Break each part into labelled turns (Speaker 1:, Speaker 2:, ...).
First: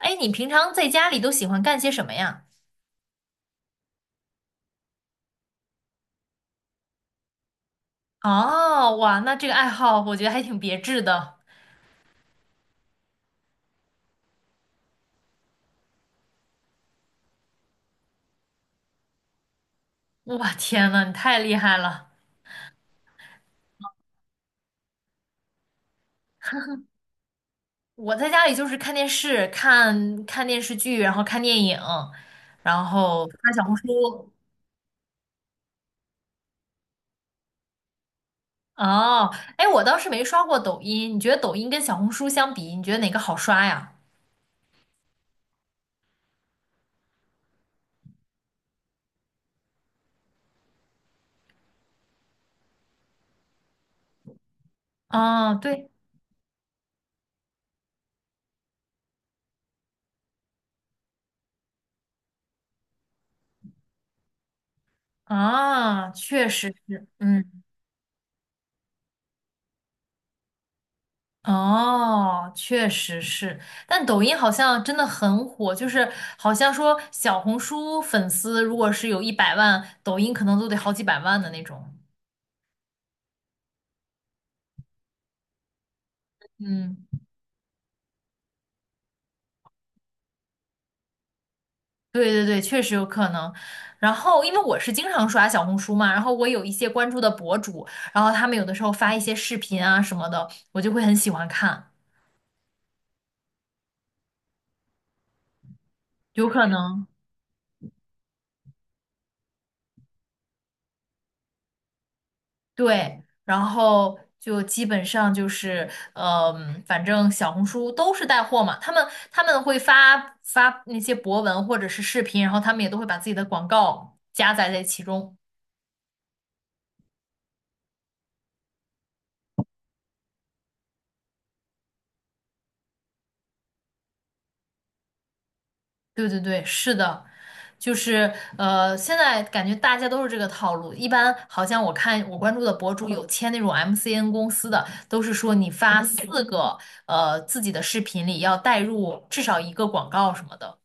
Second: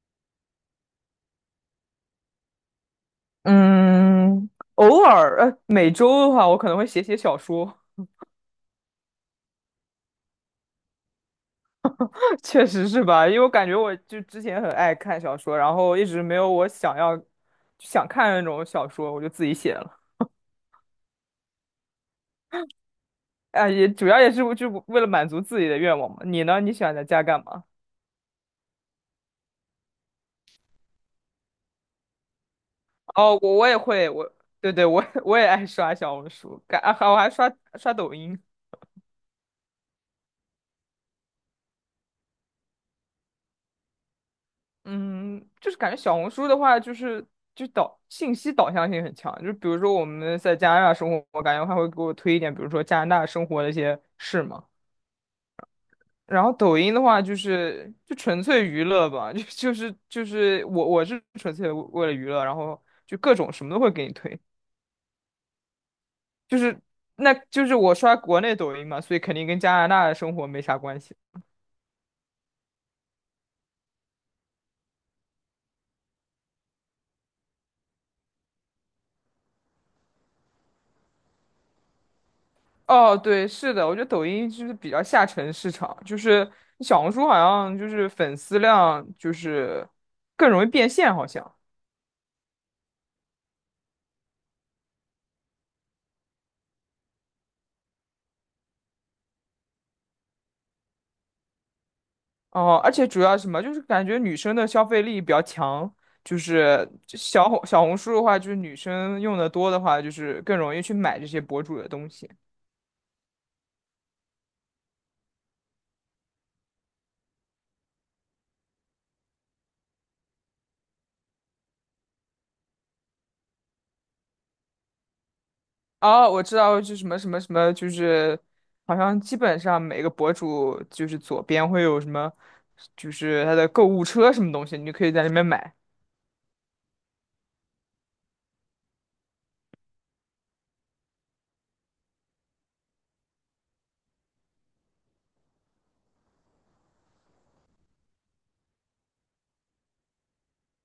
Speaker 1: 哎，你平常在家里都喜欢干些什么呀？
Speaker 2: 嗯，偶尔，每周的话，我可能会写写小说。
Speaker 1: 哦，哇，那这个爱好我觉得还挺别致的。
Speaker 2: 确实是吧？因为我感觉我就之前很爱看小说，然后一直没有我想要想看的那种小说，我就自己写了。
Speaker 1: 哇，天呐，你太厉害了！
Speaker 2: 哎，也主要也是就为了满足自己的愿望嘛。你呢？你喜欢在家干嘛？
Speaker 1: 我在家里就是看电视、看看电视剧，然后看电影，然后
Speaker 2: 哦，
Speaker 1: 看
Speaker 2: 我
Speaker 1: 小
Speaker 2: 我
Speaker 1: 红
Speaker 2: 也会，
Speaker 1: 书。
Speaker 2: 我对对，我也 我也爱刷小红书，感啊，我还刷刷抖音。
Speaker 1: 哦，哎，我倒是没刷过抖音。你觉得抖音跟小红书相比，你觉得哪个好刷呀？
Speaker 2: 嗯，就是感觉小红书的话，就是就导信息导向性很强。就比如说我们在加拿大生活，我感觉他会给我推一点，比如说加拿大生活的一些事嘛。
Speaker 1: 哦，对，
Speaker 2: 然后抖音的话，就纯粹娱乐吧，我是纯粹为了娱乐，然后就各种什么都会给你推，
Speaker 1: 啊，确
Speaker 2: 就
Speaker 1: 实
Speaker 2: 是
Speaker 1: 是，
Speaker 2: 那
Speaker 1: 嗯。
Speaker 2: 就是我刷国内抖音嘛，所以肯定跟加拿大的生活没啥关系。
Speaker 1: 哦，确实是，但抖音好像真的很火，就是好像说小红书粉丝如果是有100万，抖音可能都得好几百万的那种。
Speaker 2: 哦，对，是的，我觉得抖音就是比较下沉市场，就是小
Speaker 1: 嗯，
Speaker 2: 红书好像就是粉丝量就是更容易变现，好像。
Speaker 1: 对对对，确实有可能。然后，因为我是经常刷小红书嘛，然后我有一些关注的博主，然后他们有的时候发一些视频啊什么的，我就会很喜欢看，
Speaker 2: 哦，而且主要什么就是感觉女生的消费力比较强，就
Speaker 1: 有可
Speaker 2: 是
Speaker 1: 能。
Speaker 2: 就小红书的话，就是女生用的多的话，就是更容易去买这些博主的东西。
Speaker 1: 对，然后就基本上就是，嗯、反正小红书都是带货嘛，他们会发发那些博文或者是视频，然后他们也都会把自己的广告加载在其中。
Speaker 2: 哦，我知道，就什么什么什么，就是好像基本上每个博主就是左边会有什么，就是他的购物车什么东西，你就可以在那边买。
Speaker 1: 对对对，是的，就是现在感觉大家都是这个套路，一般好像我看我关注的博主有签那种 MCN 公司的，都是说你发四个自己的视频里要带入至少一个广告什么的。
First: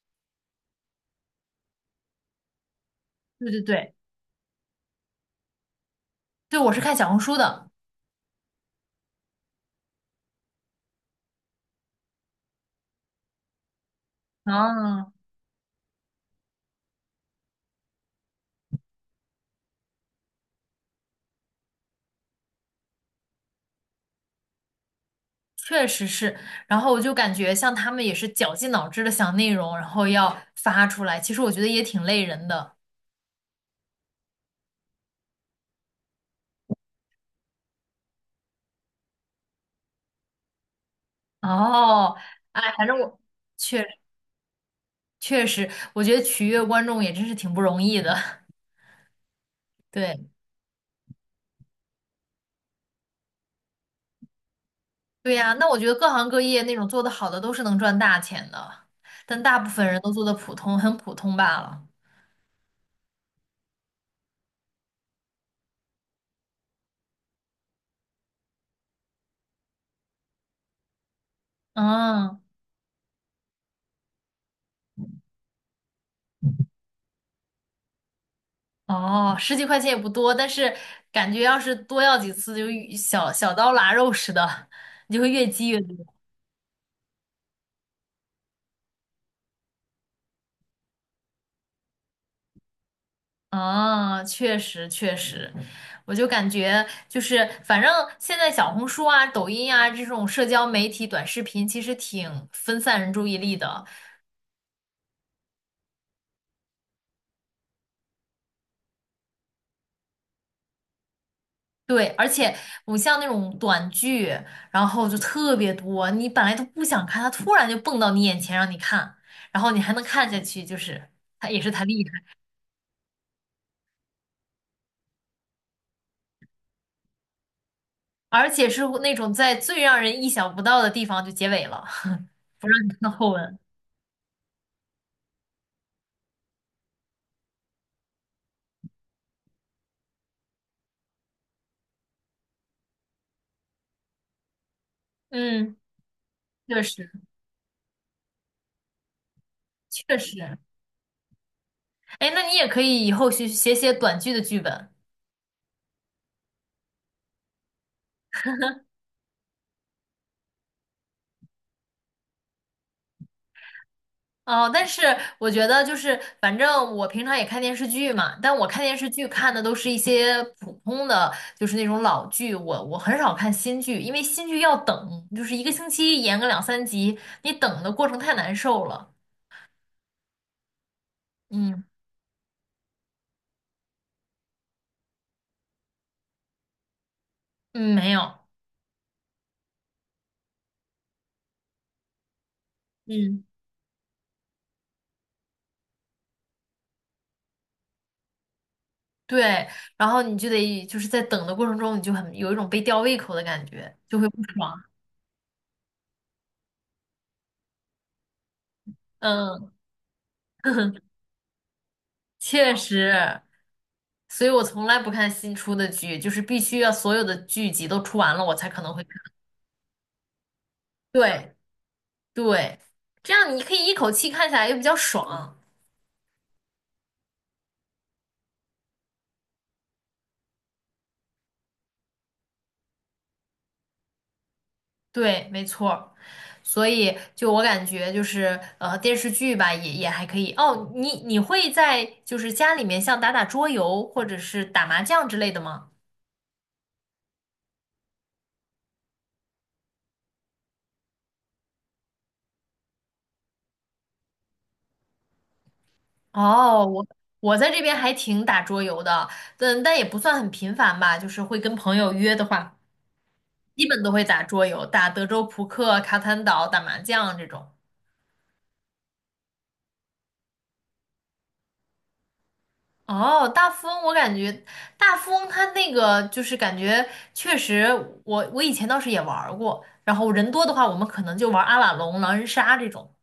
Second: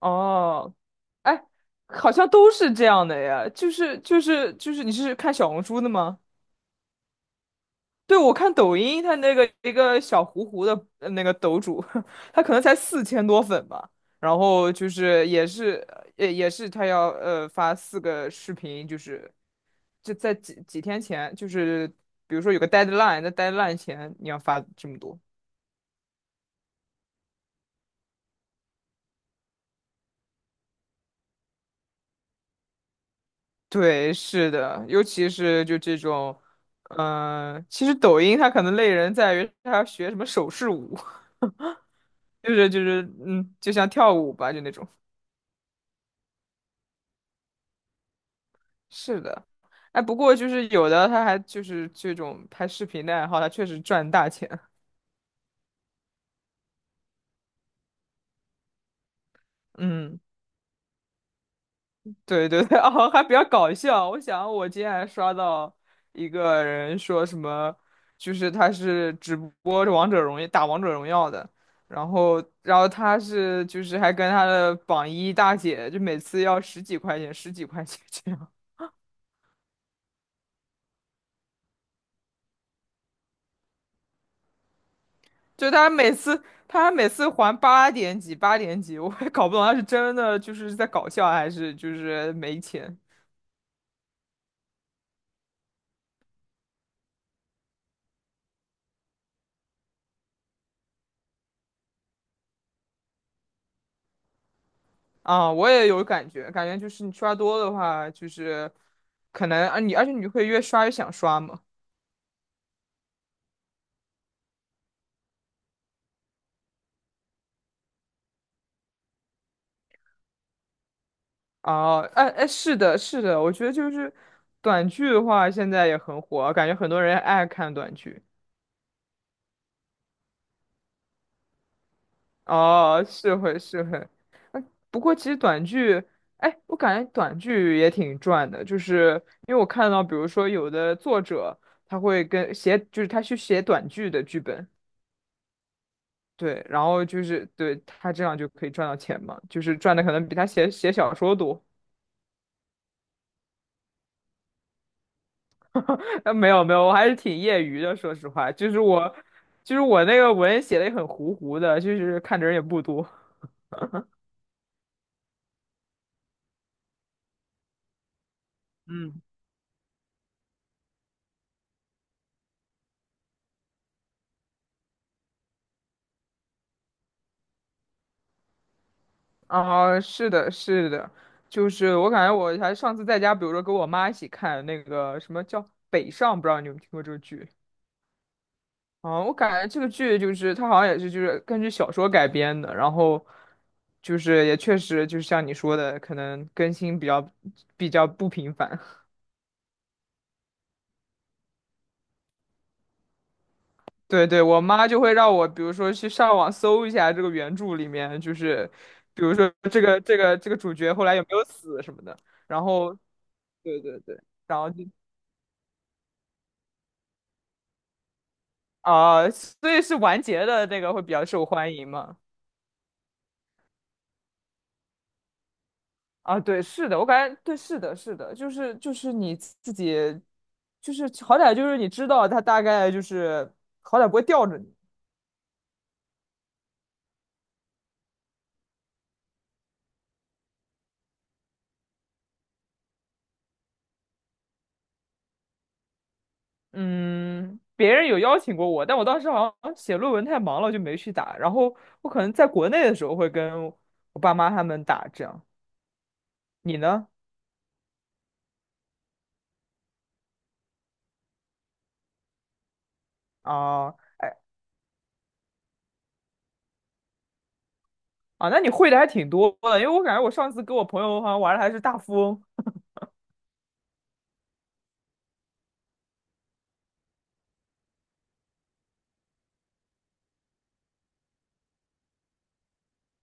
Speaker 2: 哦，哎，好像都是这样的呀，
Speaker 1: 对对
Speaker 2: 就
Speaker 1: 对，
Speaker 2: 是就是就是，你是看小红书的吗？
Speaker 1: 对，我是看小红书的。
Speaker 2: 对，我看抖音，他那个一个小糊糊的那个抖主，他可能才4000多粉吧。然后就
Speaker 1: 啊，
Speaker 2: 是也是他要发四个视频，就是就在几天前，就是比如说有个 deadline,在 deadline 前你要发这么多。
Speaker 1: 确实是。然后我就感觉像他们也是绞尽脑汁的想内容，然后要发出来。其实我觉得也挺累人的。
Speaker 2: 对，是的，尤其是就这种，其实抖音它可能累人在于它要学什么手势舞。
Speaker 1: 哦，
Speaker 2: 就是
Speaker 1: 哎，
Speaker 2: 就
Speaker 1: 反正
Speaker 2: 是
Speaker 1: 我
Speaker 2: 嗯，就
Speaker 1: 确
Speaker 2: 像跳舞吧，就那种。
Speaker 1: 确实，我觉得取悦观众也真是挺不容易的。
Speaker 2: 是的，哎，不
Speaker 1: 对，
Speaker 2: 过就是有的他还就是这种拍视频的爱好，他确实赚大钱。
Speaker 1: 对呀，那我觉得各行各业那种做的好的都是能赚大钱的，但大部 分人都
Speaker 2: 嗯，
Speaker 1: 做的普通，很普通罢了。
Speaker 2: 对对对，哦，还比较搞笑。我想我今天还刷到一个人说什么，就是他是直播王者荣耀打王者荣耀的，然
Speaker 1: 嗯，
Speaker 2: 后然后他是就是还跟他的榜一大姐，就每次要十几块钱，十几块钱这样。
Speaker 1: 哦，十几块钱也不多，但是感觉要是多要几次就小刀拉肉似的，你就会越积
Speaker 2: 就
Speaker 1: 越
Speaker 2: 他
Speaker 1: 多。
Speaker 2: 每次他每次还八点几八点几，我也搞不懂他是真的就是在搞笑还是就是没钱
Speaker 1: 啊，确实确实，我就感觉就是，反正现在小红书啊、抖音啊这种社交媒体短视频，其实挺分散人注意力的。
Speaker 2: 啊。我也有感觉，感觉就是你刷多的话，就是可能啊而且你会越刷越想刷嘛。
Speaker 1: 对，而且我像那种短剧，然后就特别多，你本来都不想看，它突然就蹦到你眼前让你看，然后你还能看下去，就是它也是它厉
Speaker 2: 哦，
Speaker 1: 害，
Speaker 2: 哎哎，是的，是的，我觉得就是短剧的话，现在也很火，感觉很多人爱看短剧。
Speaker 1: 而且是那种在最让人意想不到的地方就结尾了，
Speaker 2: 哦，
Speaker 1: 那后
Speaker 2: 是
Speaker 1: 文。
Speaker 2: 会是会，不过其实短剧，哎，我感觉短剧也挺赚的，就是因为我看到，比如说有的作者他会跟写，就是他去写短剧的剧本，
Speaker 1: 嗯，
Speaker 2: 对，
Speaker 1: 确
Speaker 2: 然后
Speaker 1: 实
Speaker 2: 就是对他这样就可以赚到钱嘛，就是赚的可
Speaker 1: 确
Speaker 2: 能比他
Speaker 1: 实。
Speaker 2: 写写小说多。
Speaker 1: 哎，那你也可以以后写写短剧的剧本。
Speaker 2: 没有没有，我还是挺业余的，说实话，就是我，就是我那个文写的也很糊糊的，就是看的人也不多。
Speaker 1: 哦，但是我觉得就是，反正我平常也看电视剧嘛，但我看电视
Speaker 2: 嗯。
Speaker 1: 剧看的都是一些普通的，就是那种老剧。我很少看新剧，因为新剧要等，就是一个星期演个两三集，你等的过程太难受了。
Speaker 2: 啊，是的，是的，就
Speaker 1: 嗯
Speaker 2: 是我感觉我还上次在家，比如说跟我妈一起看那个什么叫《北上》，不知道你有没有听过这个剧
Speaker 1: 嗯，没有，
Speaker 2: 啊？我感觉这个剧就是它好像也是就是根据小说改编的，然后
Speaker 1: 嗯，
Speaker 2: 就是也确实就是像你说的，可能更新比较不频繁。
Speaker 1: 对。然后你就得就是在等的过程中，你就很有一种被吊胃口的感 觉，就
Speaker 2: 对
Speaker 1: 会不
Speaker 2: 对，我
Speaker 1: 爽。
Speaker 2: 妈就会让我比如说去上网搜一下这个原著里面，就是比如说
Speaker 1: 嗯，
Speaker 2: 这个主角 后来有没有死什么的，然
Speaker 1: 确
Speaker 2: 后
Speaker 1: 实。
Speaker 2: 对对对，
Speaker 1: 所以
Speaker 2: 然
Speaker 1: 我
Speaker 2: 后
Speaker 1: 从
Speaker 2: 就。
Speaker 1: 来不看新出的剧，就是必须要所有的剧集都出完了，我才可能会
Speaker 2: 啊，
Speaker 1: 看。
Speaker 2: 所以是完结的那个会比较受
Speaker 1: 对
Speaker 2: 欢迎嘛？
Speaker 1: 对，这样你可以一口气看下来，又比较爽。
Speaker 2: 啊，对，是的，我感觉对，是的，是的，就是你自己，就是好歹就是你知道他大概就是好歹不会吊着你。
Speaker 1: 对，没错儿。所以就我感觉就是电视剧吧，也还可以。哦，你会在就是家里面像打打桌游或者是打麻将之类的吗？
Speaker 2: 嗯，别人有邀请过我，但我当时好像写论文太忙了，就没去打。然后我可能在国内的时候会跟我爸妈他们打，这样。你
Speaker 1: 哦，我
Speaker 2: 呢？
Speaker 1: 我在这边还挺打桌游的，但也不算很频繁吧，就是会跟朋友约的话。基
Speaker 2: 啊
Speaker 1: 本都会打桌游，打德州扑克、卡坦岛、打麻将这种。
Speaker 2: 啊，那你会的还挺多的，因为我感觉我上次跟我朋友好像玩的还是大富翁。
Speaker 1: 哦，大富翁，我感觉大富翁它那个就是感觉确实我以前倒是也玩儿过。然后人多的话，我们可能就玩阿瓦隆、狼人杀这种。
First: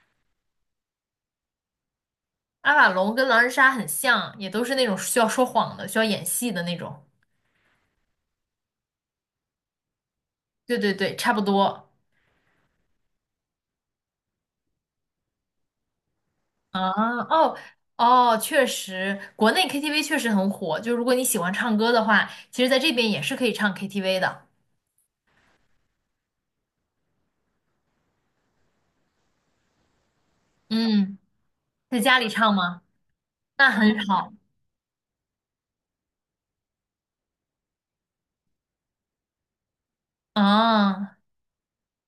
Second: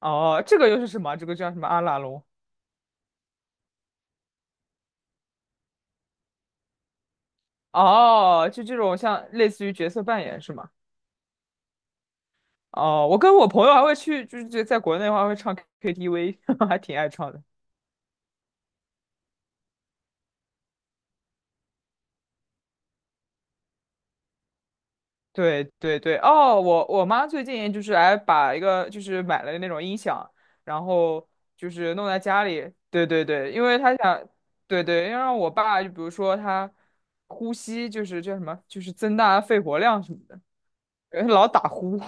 Speaker 2: 哦，这个又是什么？这个叫什么阿拉隆？
Speaker 1: 阿瓦隆跟狼人杀很像，也都是那种需要说谎的、需要演戏的那种。
Speaker 2: 哦，就这种像类似于角色扮演是吗？
Speaker 1: 对对对，差不多。
Speaker 2: 哦，我跟我朋友还会去，就是在国内的话会唱 KTV,还
Speaker 1: 啊，
Speaker 2: 挺爱唱的。
Speaker 1: 哦哦，确实，国内 KTV 确实很火。就如果你喜欢唱歌的话，其实在这边也是可以唱 KTV 的。
Speaker 2: 对对对，哦，我妈最近就是还把一个就是买了那种音响，然
Speaker 1: 嗯。
Speaker 2: 后就是
Speaker 1: 在
Speaker 2: 弄
Speaker 1: 家
Speaker 2: 在
Speaker 1: 里
Speaker 2: 家
Speaker 1: 唱
Speaker 2: 里。
Speaker 1: 吗？
Speaker 2: 对对对，因
Speaker 1: 那
Speaker 2: 为她
Speaker 1: 很
Speaker 2: 想，
Speaker 1: 好
Speaker 2: 对对，要让我爸就比如说他呼吸就是叫什么，就是增大肺活量什么的，
Speaker 1: 啊，
Speaker 2: 因为他老打呼。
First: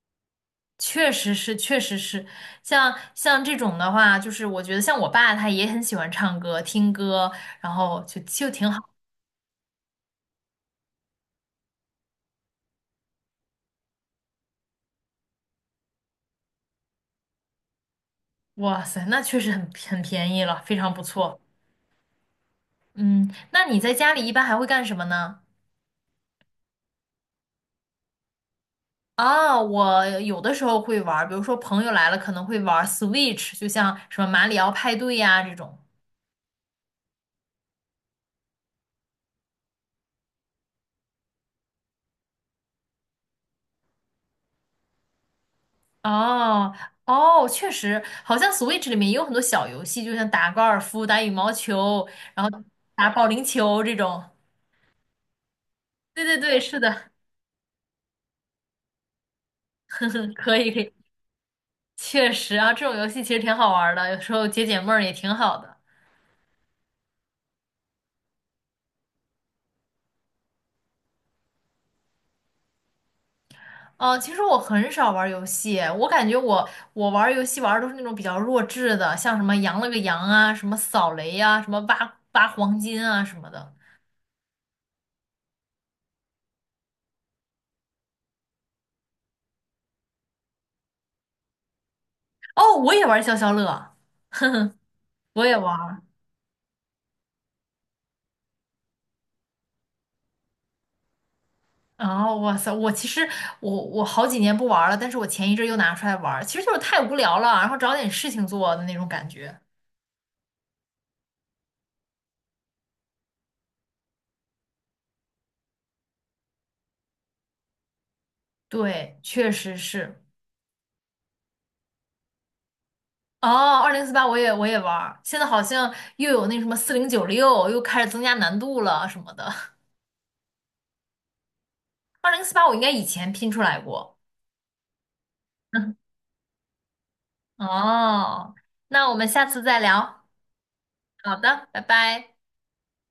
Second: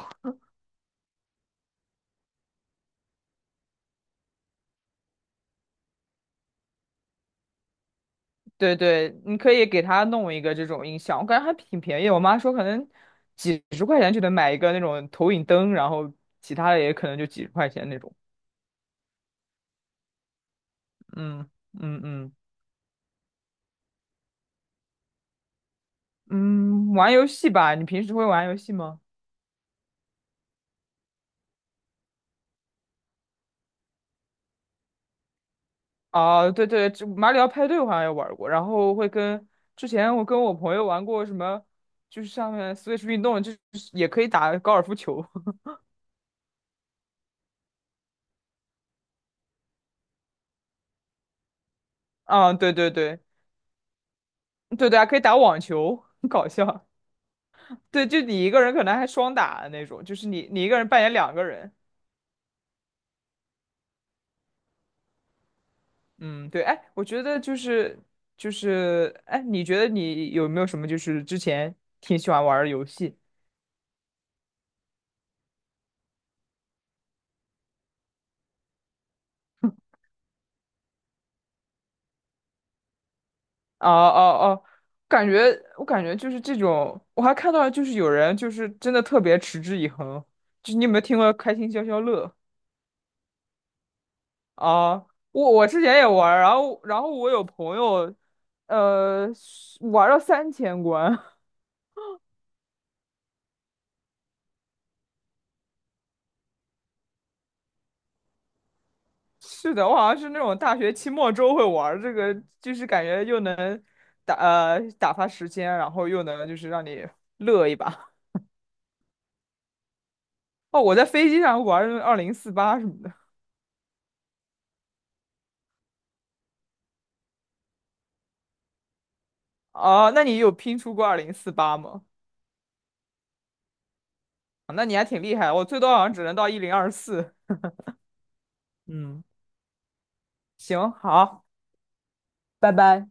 Speaker 1: 确实是，确实是，像这种的话，就是我觉得像我爸他也很喜欢唱歌、听歌，然后就挺
Speaker 2: 对
Speaker 1: 好。
Speaker 2: 对，你可以给他弄一个这种音响，我感觉还挺便宜。我妈说可能几十块钱就能买一个那种投影灯，然后其他的也可能就几十块钱那种。
Speaker 1: 哇塞，那确实很便宜了，非常不错。
Speaker 2: 嗯嗯嗯
Speaker 1: 嗯，那你在家里一般还会干什么呢？
Speaker 2: 嗯，玩游戏吧，你平时会玩游戏吗？
Speaker 1: 啊，我有的时候会玩儿，比如说朋友来了可能会玩儿 Switch，就像什么马里奥派对呀、这种。
Speaker 2: 哦，对对，这马里奥派对我好像也玩过，然后会跟之前我跟我朋友玩过什么，就是上面 Switch 运动，就是也可以打高尔夫球。
Speaker 1: 哦哦，确实，好像 Switch 里面也有很多小游戏，就像打高尔夫、打羽毛球，然
Speaker 2: 啊，
Speaker 1: 后
Speaker 2: 对对
Speaker 1: 打
Speaker 2: 对
Speaker 1: 保龄球这种。
Speaker 2: 对对啊，可以打网球，
Speaker 1: 对
Speaker 2: 很
Speaker 1: 对
Speaker 2: 搞
Speaker 1: 对，是
Speaker 2: 笑。
Speaker 1: 的，
Speaker 2: 对，就你一个人可能还双打的那 种，
Speaker 1: 呵
Speaker 2: 就
Speaker 1: 呵，
Speaker 2: 是你
Speaker 1: 可
Speaker 2: 你一
Speaker 1: 以
Speaker 2: 个
Speaker 1: 可
Speaker 2: 人
Speaker 1: 以，
Speaker 2: 扮演两个人。
Speaker 1: 确实啊，这种游戏其实挺好玩儿的，有时候解解闷儿也挺好的。
Speaker 2: 嗯，对，哎，我觉得就是，哎，你觉得你有没有什么就是之前挺喜欢玩儿的游戏？
Speaker 1: 哦，其实我很少玩儿游戏，我感觉我玩儿游戏玩的都是那种比较弱智的，像什么羊了个羊啊，什么扫雷呀、啊，什么挖挖黄金啊什么的。
Speaker 2: 哦哦哦，我感觉就是这种，我还看到就是有人就是真的特别持之以恒，就你有没有听过开心消消乐
Speaker 1: 哦，我也玩儿消消乐，
Speaker 2: 啊？
Speaker 1: 我
Speaker 2: 我
Speaker 1: 也
Speaker 2: 我之前
Speaker 1: 玩。
Speaker 2: 也玩儿然后我有朋友，呃，玩了到3000关。
Speaker 1: 哦，哇塞！我其实我好几年不玩了，但是我前一阵又拿出来玩儿，其实就是太无聊了，然后找点事情做的那种感觉。
Speaker 2: 是的，我好像是那种大学期末周会玩儿这个，就是感觉又能打发时间，然后又能就是让你乐一把。
Speaker 1: 对，确实是。
Speaker 2: 哦，我在飞机上玩儿二零四八什么的。
Speaker 1: 哦，二零四八我也玩儿，现在好像又有那什么4096，又开始增加难度了什么的。
Speaker 2: 哦，那你有拼出过二零四八吗？
Speaker 1: 二零四八我应该以前拼出来过。
Speaker 2: 那你还挺厉害，我最多好 像只能到1024。
Speaker 1: 哦，那我
Speaker 2: 嗯，
Speaker 1: 们下次再聊。
Speaker 2: 行，
Speaker 1: 好
Speaker 2: 好，
Speaker 1: 的，拜拜。
Speaker 2: 拜拜。